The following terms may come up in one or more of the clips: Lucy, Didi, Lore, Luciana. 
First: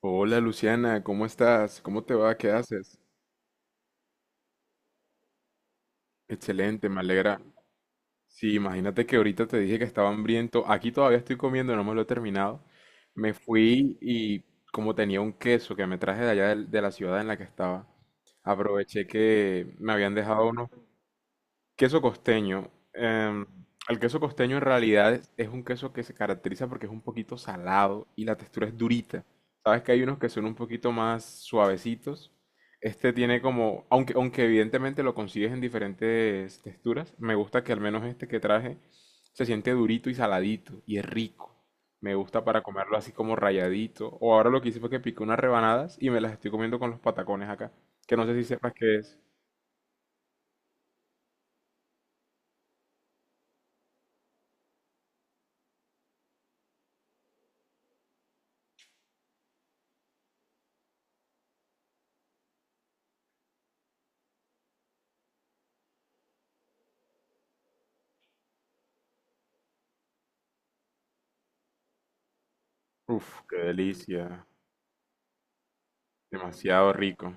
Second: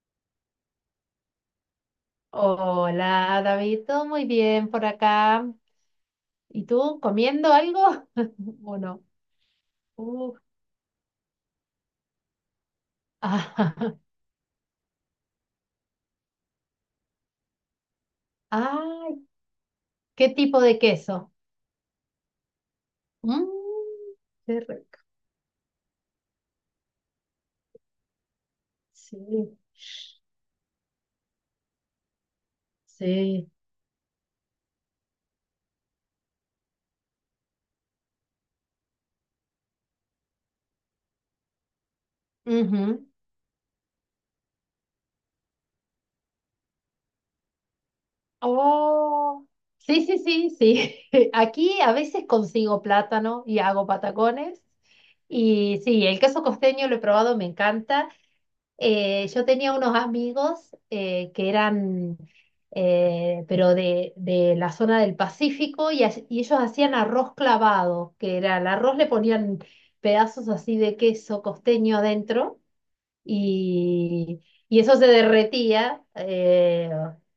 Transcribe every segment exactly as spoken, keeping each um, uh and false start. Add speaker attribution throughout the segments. Speaker 1: Hola Luciana, ¿cómo estás? ¿Cómo te va? ¿Qué haces?
Speaker 2: Hola, David, todo muy bien por acá. ¿Y
Speaker 1: Excelente,
Speaker 2: tú
Speaker 1: me alegra.
Speaker 2: comiendo algo?
Speaker 1: Sí,
Speaker 2: ¿O no?
Speaker 1: imagínate que ahorita te dije que estaba
Speaker 2: Uh,
Speaker 1: hambriento. Aquí todavía estoy comiendo, no me lo he terminado. Me
Speaker 2: ah,
Speaker 1: fui y como tenía un queso que me traje de allá del- de, la ciudad en la que estaba, aproveché
Speaker 2: ay,
Speaker 1: que me habían
Speaker 2: ¿qué
Speaker 1: dejado
Speaker 2: tipo
Speaker 1: unos
Speaker 2: de queso?
Speaker 1: queso costeño. Em,
Speaker 2: Mm,
Speaker 1: el queso costeño
Speaker 2: qué
Speaker 1: en
Speaker 2: rico.
Speaker 1: realidad es, es un queso que se caracteriza porque es un poquito salado y la textura es durita.
Speaker 2: Sí,
Speaker 1: Sabes que hay unos que son un poquito más suavecitos. Este tiene
Speaker 2: sí.
Speaker 1: como, aunque, aunque evidentemente lo consigues en diferentes texturas, me gusta que al menos este que traje se siente durito y saladito y es rico. Me gusta para comerlo
Speaker 2: Ujú.
Speaker 1: así como rayadito. O ahora lo que hice fue que piqué unas rebanadas y me las estoy comiendo con los patacones acá. Que no sé si sepas qué es.
Speaker 2: Oh, sí, sí, sí, sí. Aquí a veces consigo plátano y hago patacones. Y sí, el queso costeño lo he probado, me encanta. Eh, yo tenía unos amigos eh, que eran, eh, pero de, de la zona del Pacífico, y, as- y ellos hacían arroz clavado, que era el arroz, le ponían pedazos así de queso costeño adentro,
Speaker 1: Uf, qué delicia.
Speaker 2: y, y eso se derretía. eh,
Speaker 1: Demasiado rico.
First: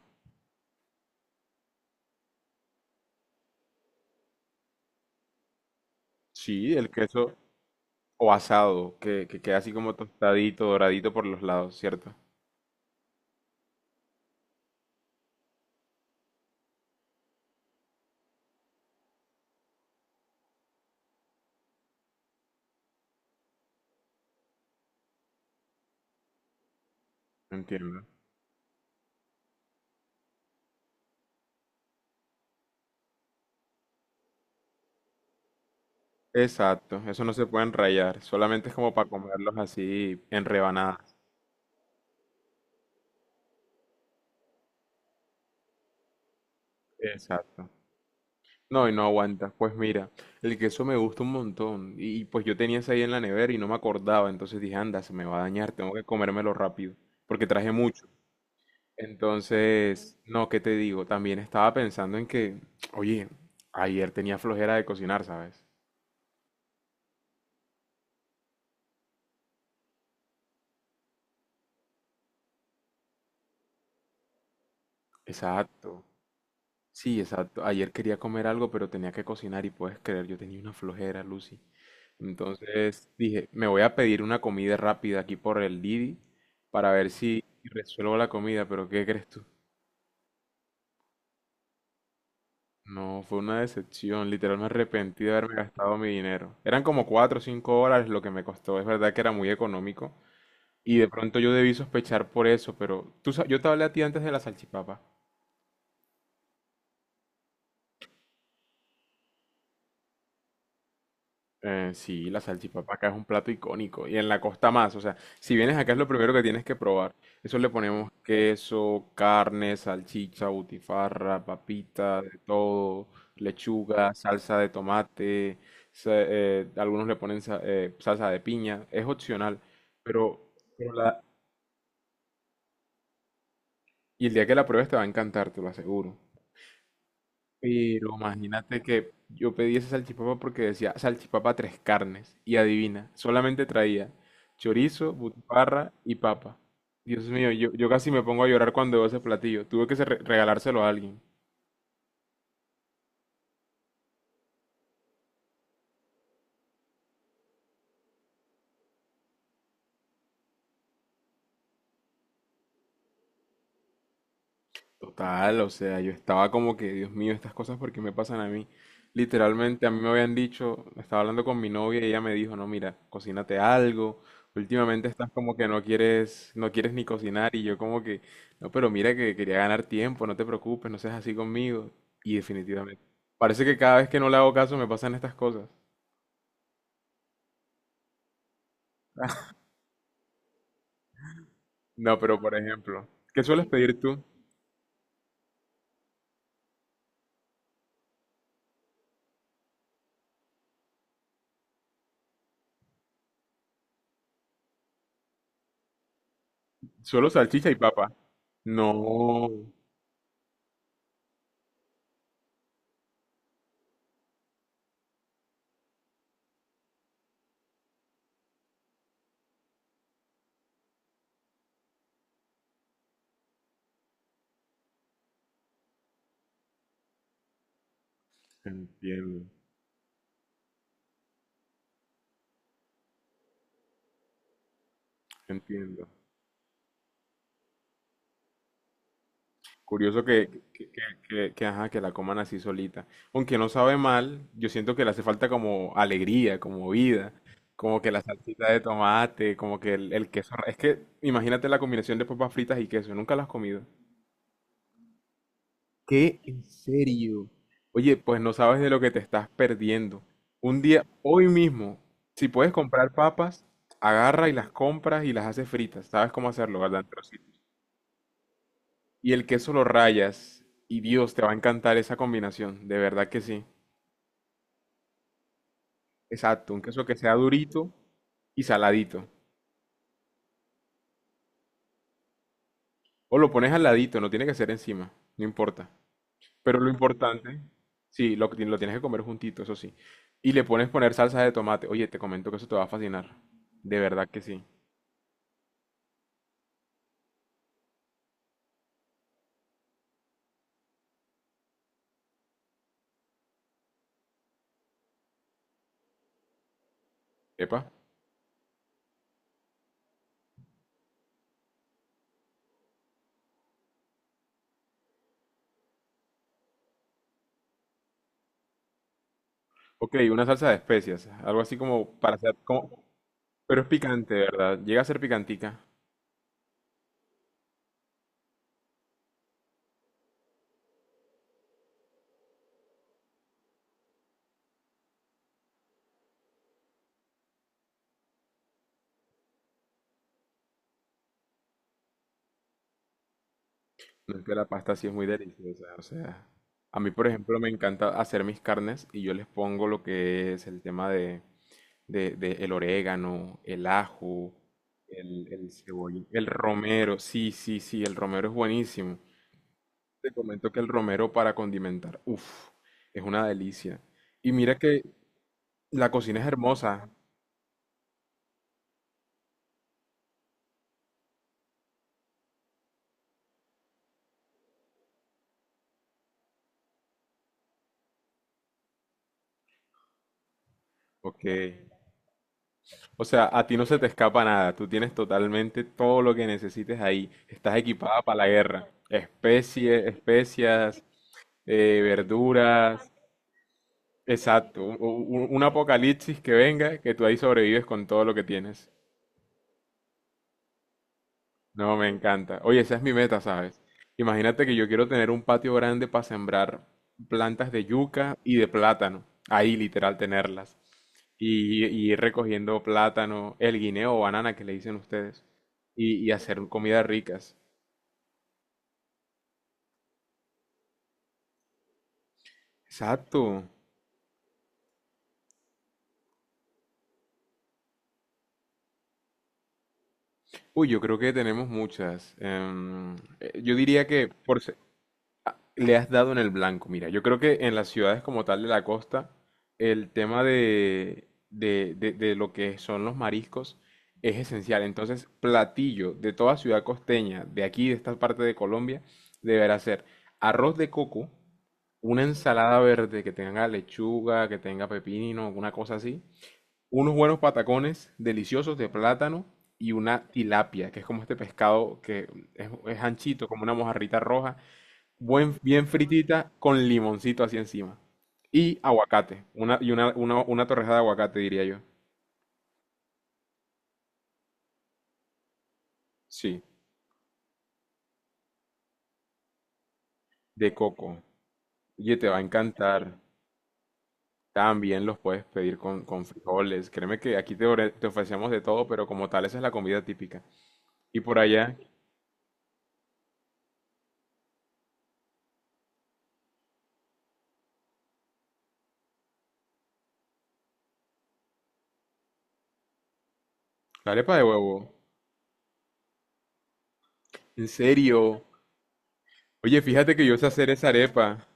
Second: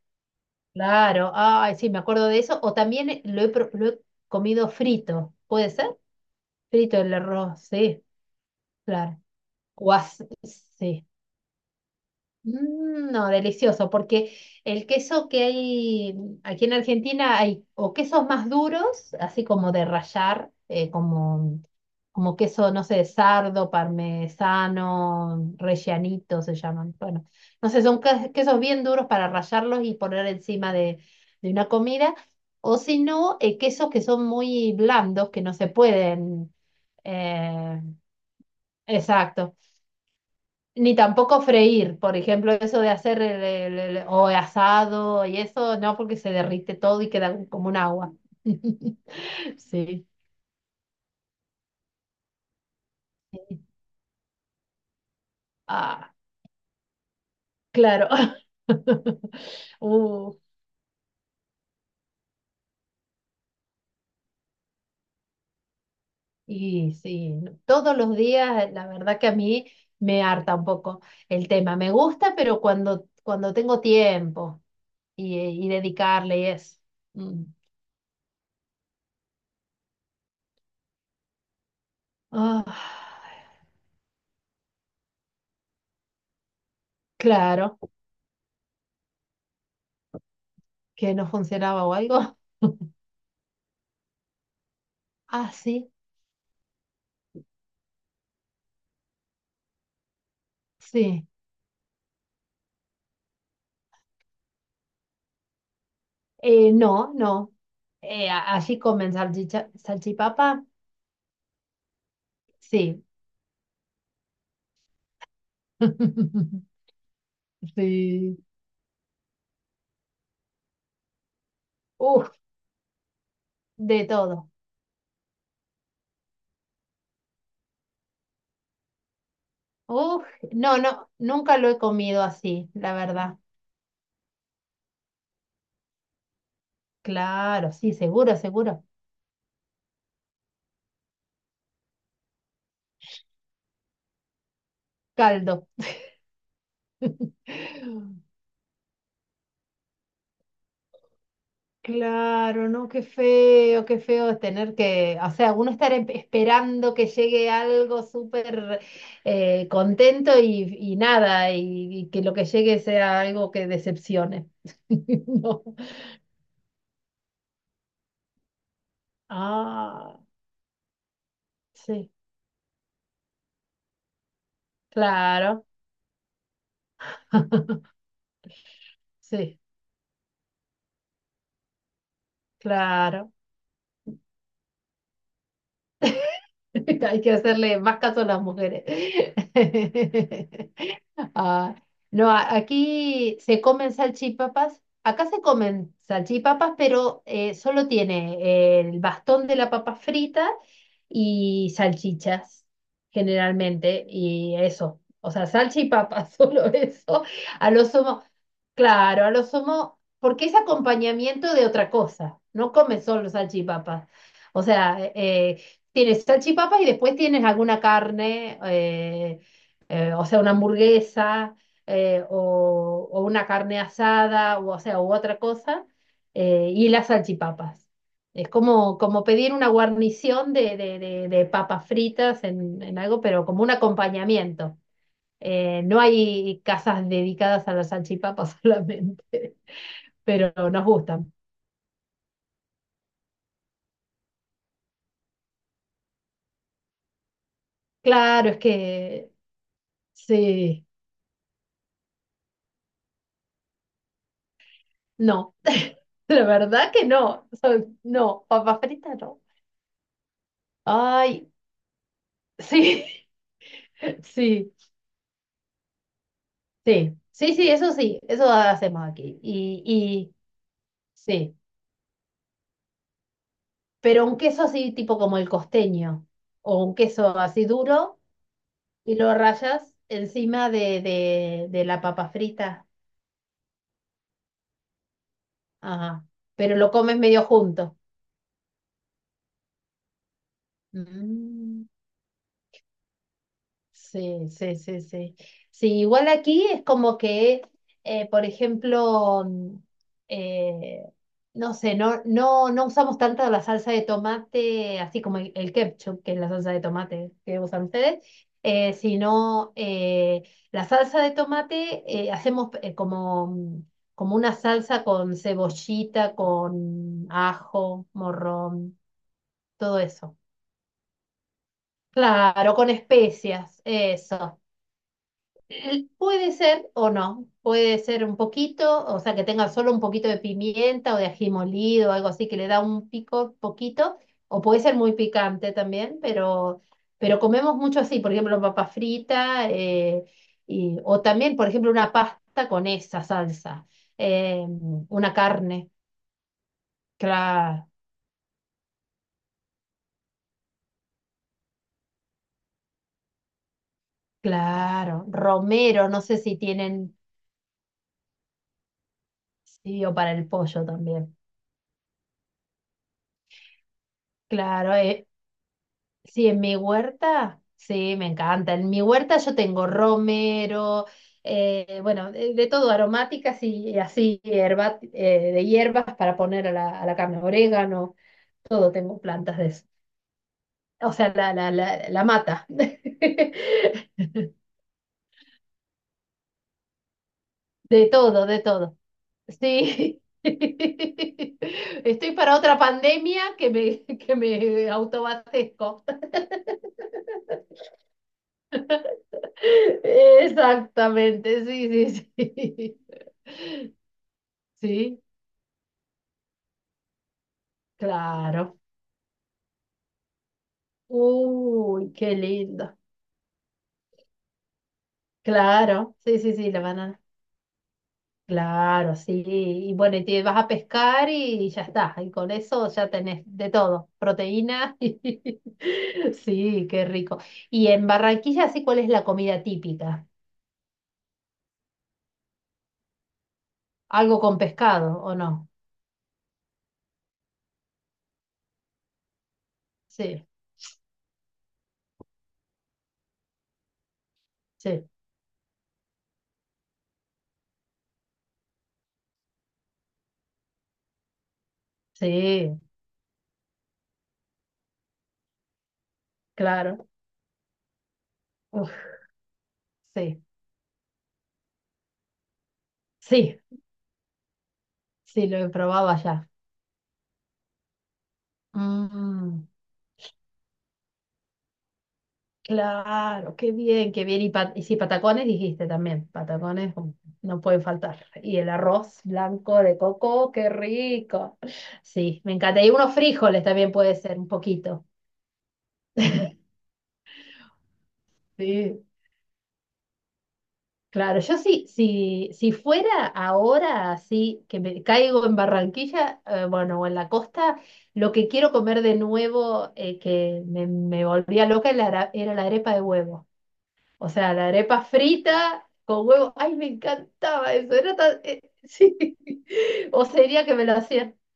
Speaker 2: Claro, ay, sí, me acuerdo de eso. O también lo he, pro- lo he comido frito, ¿puede ser?
Speaker 1: Sí, el
Speaker 2: Frito el
Speaker 1: queso
Speaker 2: arroz, sí,
Speaker 1: o asado,
Speaker 2: claro.
Speaker 1: que, que queda así
Speaker 2: O
Speaker 1: como
Speaker 2: as-
Speaker 1: tostadito,
Speaker 2: sí.
Speaker 1: doradito por los lados, ¿cierto?
Speaker 2: Mm, No, delicioso, porque el queso que hay aquí en Argentina hay o quesos más duros, así como de rallar, eh, como, como queso, no sé, de sardo, parmesano, rellanito se llaman. Bueno, no sé, son
Speaker 1: Entiendo.
Speaker 2: que- quesos bien duros para rallarlos y poner encima de, de una comida, o si no, eh, quesos que son muy blandos, que no se pueden...
Speaker 1: Exacto, eso no se pueden
Speaker 2: eh,
Speaker 1: rayar, solamente es como para
Speaker 2: Exacto.
Speaker 1: comerlos así en
Speaker 2: Ni
Speaker 1: rebanadas.
Speaker 2: tampoco freír, por ejemplo, eso de hacer el, el- el- o asado y eso, no, porque se derrite todo y queda como
Speaker 1: Exacto.
Speaker 2: un agua.
Speaker 1: No, y no aguanta. Pues
Speaker 2: Sí.
Speaker 1: mira, el queso me gusta un montón. Y pues yo tenía ese ahí en la nevera y no me acordaba. Entonces dije, anda, se me va a dañar, tengo que
Speaker 2: Ah,
Speaker 1: comérmelo rápido. Porque traje mucho.
Speaker 2: claro.
Speaker 1: Entonces,
Speaker 2: Uh,
Speaker 1: no, ¿qué te digo? También estaba pensando en que, oye, ayer tenía flojera de cocinar, ¿sabes?
Speaker 2: y sí, no- todos los días, la verdad que a mí me harta un poco el tema. Me gusta, pero cuando, cuando tengo tiempo y, y
Speaker 1: Exacto.
Speaker 2: dedicarle y eso.
Speaker 1: Sí,
Speaker 2: Mm.
Speaker 1: exacto. Ayer quería comer algo, pero tenía que cocinar y puedes creer, yo tenía una flojera, Lucy.
Speaker 2: Ah,
Speaker 1: Entonces dije, me voy a pedir una comida rápida aquí por el Didi para ver si
Speaker 2: claro,
Speaker 1: resuelvo la comida, pero ¿qué crees tú?
Speaker 2: que no funcionaba o algo.
Speaker 1: No, fue una decepción. Literal me arrepentí de
Speaker 2: Ah,
Speaker 1: haberme
Speaker 2: sí.
Speaker 1: gastado mi dinero. Eran como cuatro o cinco dólares lo que me costó. Es verdad que era muy económico, y de
Speaker 2: Sí,
Speaker 1: pronto yo debí sospechar por eso, pero tú, sa- yo te hablé a ti antes de la salchipapa.
Speaker 2: eh, no, no. Eh, a- así comen salchicha, salchipapa,
Speaker 1: Eh, sí, la salchipapa
Speaker 2: sí.
Speaker 1: acá es un plato icónico y en la costa más. O sea, si vienes acá es lo primero que tienes que probar. Eso le ponemos
Speaker 2: Sí.
Speaker 1: queso, carne, salchicha, butifarra, papita,
Speaker 2: Uf,
Speaker 1: de todo,
Speaker 2: de
Speaker 1: lechuga,
Speaker 2: todo.
Speaker 1: salsa de tomate. Sa- eh, algunos le ponen sa- eh, salsa de piña. Es opcional,
Speaker 2: Uf,
Speaker 1: pero,
Speaker 2: no,
Speaker 1: pero
Speaker 2: no,
Speaker 1: la-
Speaker 2: nunca lo he comido así, la verdad.
Speaker 1: y el día que la pruebes te va a encantar, te lo aseguro.
Speaker 2: Claro, sí,
Speaker 1: Pero
Speaker 2: seguro,
Speaker 1: imagínate
Speaker 2: seguro.
Speaker 1: que yo pedí esa salchipapa porque decía salchipapa tres carnes. Y adivina, solamente traía chorizo,
Speaker 2: Caldo.
Speaker 1: butifarra y papa. Dios mío, yo, yo casi me pongo a llorar cuando veo ese platillo. Tuve que se- regalárselo a alguien.
Speaker 2: Claro, no, qué feo, qué feo es tener que, o sea, uno estar em- esperando que llegue algo súper eh, contento y, y nada, y, y que lo que llegue sea algo que decepcione.
Speaker 1: Total,
Speaker 2: No.
Speaker 1: o sea, yo estaba como que, Dios mío, estas cosas porque me pasan a mí. Literalmente a mí me
Speaker 2: Ah,
Speaker 1: habían dicho, estaba hablando con mi novia y
Speaker 2: sí,
Speaker 1: ella me dijo, no, mira, cocínate algo. Últimamente estás como
Speaker 2: claro,
Speaker 1: que no quieres, no quieres ni cocinar y yo como que, no, pero mira que quería
Speaker 2: sí,
Speaker 1: ganar tiempo, no te preocupes, no seas así conmigo. Y definitivamente,
Speaker 2: claro.
Speaker 1: parece que cada vez que no le hago caso me pasan estas cosas.
Speaker 2: Hay que hacerle más caso a las mujeres. Ah,
Speaker 1: No,
Speaker 2: no,
Speaker 1: pero por
Speaker 2: a-
Speaker 1: ejemplo,
Speaker 2: aquí
Speaker 1: ¿qué
Speaker 2: se
Speaker 1: sueles
Speaker 2: comen
Speaker 1: pedir tú?
Speaker 2: salchipapas. Acá se comen salchipapas, pero eh, solo tiene el bastón de la papa frita y salchichas, generalmente, y eso. O sea, salchipapas, solo eso.
Speaker 1: Solo salchicha
Speaker 2: A
Speaker 1: y
Speaker 2: lo
Speaker 1: papa.
Speaker 2: sumo, claro, a lo
Speaker 1: No,
Speaker 2: sumo, porque es acompañamiento de otra cosa. No come solo salchipapas. O sea, eh, tienes salchipapas y después tienes alguna carne, eh, eh, o sea, una hamburguesa eh, o, o una carne asada, o, o sea, u otra cosa, eh, y las salchipapas. Es como, como
Speaker 1: entiendo,
Speaker 2: pedir una guarnición de, de- de- de papas fritas en, en algo, pero como un acompañamiento. Eh, no
Speaker 1: entiendo.
Speaker 2: hay casas dedicadas a las salchipapas solamente,
Speaker 1: Curioso que,
Speaker 2: pero nos
Speaker 1: que, que-
Speaker 2: gustan.
Speaker 1: que, que, ajá, que la coman así solita. Aunque no sabe mal, yo siento que le hace falta como alegría, como vida, como que la
Speaker 2: Claro, es
Speaker 1: salsita de
Speaker 2: que
Speaker 1: tomate, como que el, el queso. Es
Speaker 2: sí.
Speaker 1: que imagínate la combinación de papas fritas y queso, nunca las has comido.
Speaker 2: No,
Speaker 1: ¿Qué?
Speaker 2: la
Speaker 1: ¿En
Speaker 2: verdad que no.
Speaker 1: serio?
Speaker 2: Son-
Speaker 1: Oye, pues
Speaker 2: no,
Speaker 1: no sabes
Speaker 2: papa
Speaker 1: de lo que
Speaker 2: frita
Speaker 1: te
Speaker 2: no.
Speaker 1: estás perdiendo. Un día, hoy
Speaker 2: Ay,
Speaker 1: mismo, si puedes
Speaker 2: sí,
Speaker 1: comprar papas, agarra y las
Speaker 2: sí,
Speaker 1: compras y las haces fritas. ¿Sabes cómo hacerlo, verdad?
Speaker 2: sí, sí, sí, eso sí, eso hacemos
Speaker 1: Y
Speaker 2: aquí.
Speaker 1: el queso lo
Speaker 2: Y, y
Speaker 1: rayas. Y Dios, te va a
Speaker 2: sí,
Speaker 1: encantar esa combinación, de verdad que sí.
Speaker 2: pero un queso así tipo como el costeño,
Speaker 1: Exacto, un
Speaker 2: o un
Speaker 1: queso que sea
Speaker 2: queso así
Speaker 1: durito
Speaker 2: duro
Speaker 1: y
Speaker 2: y
Speaker 1: saladito.
Speaker 2: lo rayas encima de, de, de la papa frita.
Speaker 1: O lo pones al ladito, no tiene que ser encima, no importa.
Speaker 2: Ajá, pero
Speaker 1: Pero
Speaker 2: lo
Speaker 1: lo
Speaker 2: comes medio
Speaker 1: importante,
Speaker 2: junto.
Speaker 1: sí, lo, que ti- lo tienes que comer juntito, eso sí. Y le pones poner salsa de
Speaker 2: Mm.
Speaker 1: tomate. Oye, te comento que eso te va a fascinar. De verdad que
Speaker 2: Sí,
Speaker 1: sí.
Speaker 2: sí, sí, sí. Sí, igual aquí es como que, eh, por ejemplo, mm, eh, no sé, no, no, no usamos tanto la salsa de tomate, así como el, el ketchup, que es la salsa de tomate que usan
Speaker 1: Epa.
Speaker 2: ustedes, eh, sino eh, la salsa de tomate eh, hacemos eh, como, mm, como una salsa con cebollita, con ajo, morrón, todo
Speaker 1: Ok,
Speaker 2: eso.
Speaker 1: una salsa de especias, algo así como para hacer,
Speaker 2: Claro, con
Speaker 1: como,
Speaker 2: especias,
Speaker 1: pero es picante,
Speaker 2: eso.
Speaker 1: ¿verdad? Llega a ser picantica.
Speaker 2: Puede ser o no, puede ser un poquito, o sea, que tenga solo un poquito de pimienta o de ají molido, o algo así que le da un pico poquito, o puede ser muy picante también, pero, pero comemos mucho así, por ejemplo, papa frita, eh, y- o también, por ejemplo, una pasta con esa salsa,
Speaker 1: No es que
Speaker 2: eh,
Speaker 1: la pasta sí es muy
Speaker 2: una
Speaker 1: deliciosa,
Speaker 2: carne,
Speaker 1: o sea, a mí por ejemplo me
Speaker 2: claro,
Speaker 1: encanta hacer mis carnes y yo les pongo lo que es el tema de, de, de el orégano, el ajo,
Speaker 2: claro,
Speaker 1: el, el
Speaker 2: romero, no
Speaker 1: cebollín,
Speaker 2: sé
Speaker 1: el
Speaker 2: si tienen,
Speaker 1: romero, sí, sí, sí, el romero es buenísimo.
Speaker 2: sí, o
Speaker 1: Te
Speaker 2: para el
Speaker 1: comento que
Speaker 2: pollo
Speaker 1: el romero
Speaker 2: también,
Speaker 1: para condimentar, uff, es una delicia. Y mira
Speaker 2: claro,
Speaker 1: que
Speaker 2: eh,
Speaker 1: la cocina es
Speaker 2: sí, en mi
Speaker 1: hermosa,
Speaker 2: huerta, sí, me encanta. En mi huerta yo tengo romero, eh, bueno, de, de todo, aromáticas y, y así, hierba, eh, de hierbas para poner a la, a la carne, orégano, todo, tengo plantas de eso. O sea,
Speaker 1: ok,
Speaker 2: la, la, la, la mata.
Speaker 1: o sea, a ti no se te escapa nada, tú tienes totalmente todo lo que necesites ahí, estás
Speaker 2: De
Speaker 1: equipada para
Speaker 2: todo,
Speaker 1: la
Speaker 2: de
Speaker 1: guerra,
Speaker 2: todo.
Speaker 1: especies,
Speaker 2: Sí.
Speaker 1: especias, eh,
Speaker 2: Estoy para otra
Speaker 1: verduras,
Speaker 2: pandemia que me, que
Speaker 1: exacto,
Speaker 2: me
Speaker 1: un, un- un
Speaker 2: autoabastezco.
Speaker 1: apocalipsis que venga, que tú ahí sobrevives con todo lo que tienes.
Speaker 2: Exactamente,
Speaker 1: No, me
Speaker 2: sí,
Speaker 1: encanta. Oye, esa
Speaker 2: sí,
Speaker 1: es mi meta, ¿sabes?
Speaker 2: sí.
Speaker 1: Imagínate que yo quiero
Speaker 2: Sí.
Speaker 1: tener un patio grande para sembrar plantas de yuca y de
Speaker 2: Claro.
Speaker 1: plátano, ahí literal tenerlas. Y, y
Speaker 2: Uy,
Speaker 1: ir
Speaker 2: qué
Speaker 1: recogiendo
Speaker 2: lindo.
Speaker 1: plátano, el guineo o banana que le dicen ustedes,
Speaker 2: Claro.
Speaker 1: y, y
Speaker 2: Sí, sí,
Speaker 1: hacer
Speaker 2: sí, la
Speaker 1: comidas
Speaker 2: banana.
Speaker 1: ricas.
Speaker 2: Claro, sí. Y bueno, y te vas a pescar y ya está. Y con eso ya tenés
Speaker 1: Exacto.
Speaker 2: de todo. Proteína. Y... sí, qué rico. Y en Barranquilla, sí, ¿cuál es la comida típica?
Speaker 1: Uy, yo creo que tenemos muchas. Em, eh, yo diría que
Speaker 2: ¿Algo con
Speaker 1: por, se-
Speaker 2: pescado o no?
Speaker 1: le has dado en el blanco. Mira, yo creo que en las ciudades como tal de la costa, el tema
Speaker 2: Sí,
Speaker 1: de, de, de, de lo que son los mariscos es esencial.
Speaker 2: sí,
Speaker 1: Entonces, platillo de toda ciudad costeña, de aquí, de esta parte de Colombia, deberá ser arroz de coco, una ensalada
Speaker 2: sí,
Speaker 1: verde que tenga lechuga, que tenga pepino, una cosa así,
Speaker 2: claro.
Speaker 1: unos buenos patacones deliciosos de
Speaker 2: Uf,
Speaker 1: plátano y una
Speaker 2: sí,
Speaker 1: tilapia, que es como este pescado que es, es anchito,
Speaker 2: sí,
Speaker 1: como una mojarrita roja,
Speaker 2: sí, lo
Speaker 1: buen-
Speaker 2: he
Speaker 1: bien
Speaker 2: probado allá.
Speaker 1: fritita con limoncito así encima. Y aguacate,
Speaker 2: Mm.
Speaker 1: una, y una, una, una torrejada de aguacate, diría yo.
Speaker 2: Claro, qué bien, qué bien. Y, pa- y sí, patacones dijiste también,
Speaker 1: Sí,
Speaker 2: patacones um, no pueden faltar. Y el arroz blanco de coco, qué
Speaker 1: de coco.
Speaker 2: rico.
Speaker 1: Oye, te va
Speaker 2: Sí,
Speaker 1: a
Speaker 2: me encanta. Y unos
Speaker 1: encantar.
Speaker 2: frijoles también puede ser un
Speaker 1: También
Speaker 2: poquito.
Speaker 1: los puedes pedir con, con frijoles. Créeme que aquí te, ore- te ofrecemos de todo,
Speaker 2: Sí,
Speaker 1: pero como tal, esa es la comida típica. Y por
Speaker 2: claro, yo
Speaker 1: allá,
Speaker 2: sí, si, si fuera ahora así, que me caigo en Barranquilla, eh, bueno, o en la costa, lo que quiero comer de nuevo, eh, que me, me volvía loca, era, la era la arepa de huevo.
Speaker 1: la
Speaker 2: O
Speaker 1: arepa de
Speaker 2: sea, la
Speaker 1: huevo.
Speaker 2: arepa frita con huevo. Ay, me
Speaker 1: ¿En
Speaker 2: encantaba eso. Era tan...
Speaker 1: serio?
Speaker 2: eh, sí.
Speaker 1: Oye, fíjate que
Speaker 2: O
Speaker 1: yo sé
Speaker 2: sería
Speaker 1: hacer
Speaker 2: que me
Speaker 1: esa
Speaker 2: lo hacían.
Speaker 1: arepa.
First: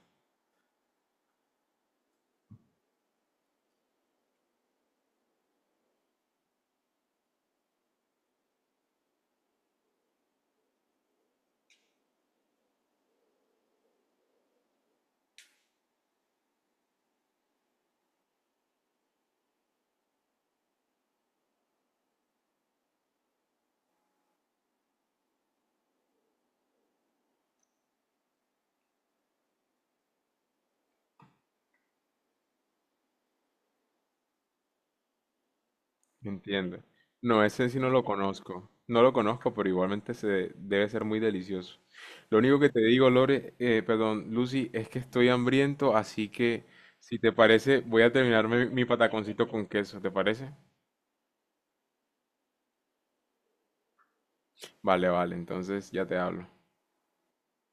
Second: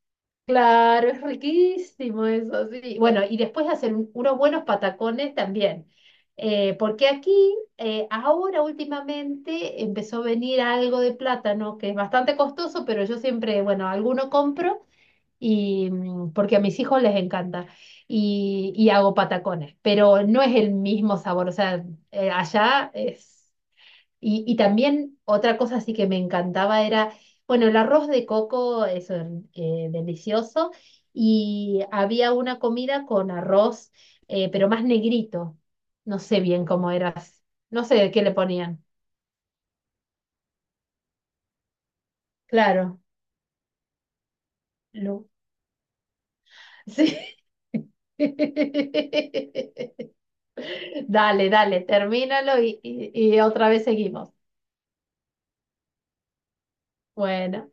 Speaker 2: Claro, es riquísimo eso, sí. Bueno, y después hacer un- unos buenos patacones también. Eh, porque aquí, eh, ahora últimamente, empezó a venir algo de plátano, que es bastante costoso, pero yo siempre, bueno, alguno compro y mm, porque a mis hijos les encanta y, y hago patacones, pero no es el mismo sabor, o sea, eh, allá es... Y, y también otra cosa así que me encantaba era, bueno, el arroz de coco eso eh, delicioso y había una comida con arroz, eh, pero más negrito, no sé bien
Speaker 1: Entiendo.
Speaker 2: cómo era,
Speaker 1: No, ese sí
Speaker 2: no
Speaker 1: no
Speaker 2: sé
Speaker 1: lo
Speaker 2: de qué le
Speaker 1: conozco.
Speaker 2: ponían,
Speaker 1: No lo conozco, pero igualmente se debe ser muy delicioso. Lo único que te
Speaker 2: claro,
Speaker 1: digo, Lore, eh, perdón, Lucy, es que estoy
Speaker 2: Lu.
Speaker 1: hambriento, así que si te
Speaker 2: Sí.
Speaker 1: parece, voy a terminarme mi pataconcito con queso, ¿te parece?
Speaker 2: Dale, dale, termínalo y, y y otra vez seguimos.
Speaker 1: Vale, vale, entonces ya te hablo.
Speaker 2: Bueno.